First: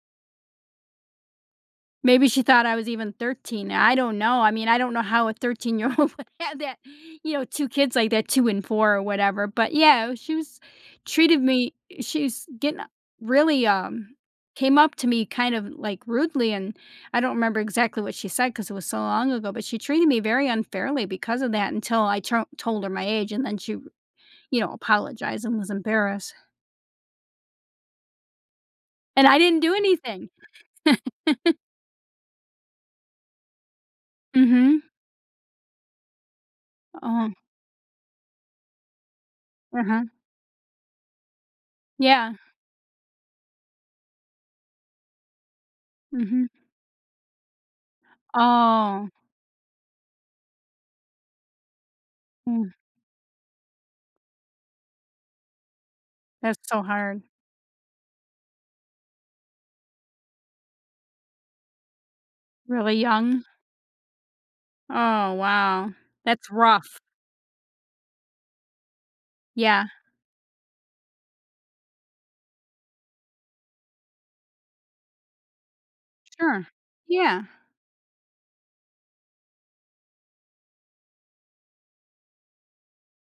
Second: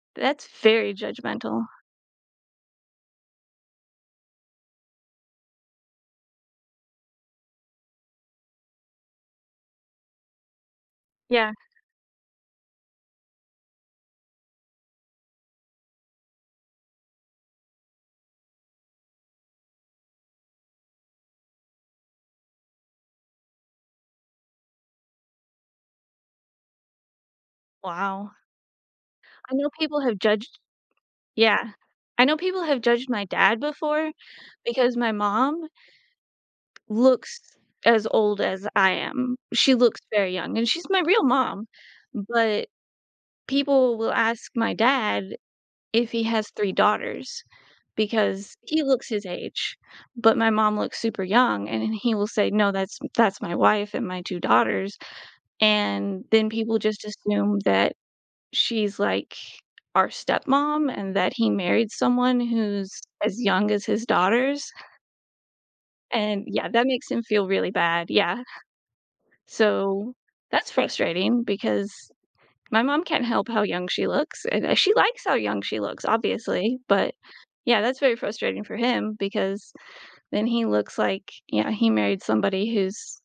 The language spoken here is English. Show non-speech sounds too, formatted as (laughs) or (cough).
That's very judgmental. Maybe she thought I was even 13. I don't know. I mean, I don't know how a thirteen-year old would have that, you know, 2 kids like that, 2 and 4 or whatever, but, yeah, she was treated Yeah. me i she's gonna really, um, came up to me, kind of, like, rudely, and I don't remember exactly what she said 'cause it was so long ago, but she treated me very unfairly because of that until I t told her my age, and then she, you know, apologized and was embarrassed. Wow. And I I didn't know do people have anything. judged (laughs) yeah, I know people have judged my dad before Mhm. because my mom Oh. looks as old as I am. She looks Uh-huh. very young, and she's my real mom, Yeah. but people will ask my dad if he Mhm. has 3 daughters because he looks Oh. his age, but my mom looks super young and then he will say, "No, Mm. that's that's my wife and my 2 daughters." and then That's people, so just, hard. assume that she's, like, our stepmom and that he married someone who's Really as young. young as his daughters Oh, wow, and that's yeah, that rough. makes him feel really bad, yeah. Yeah. So, that's frustrating because my mom can't help how young she looks, and, eh, she likes how young she looks, Sure. obviously, but Yeah. yeah, that's very frustrating for him because then he looks, like yeah, he married somebody who's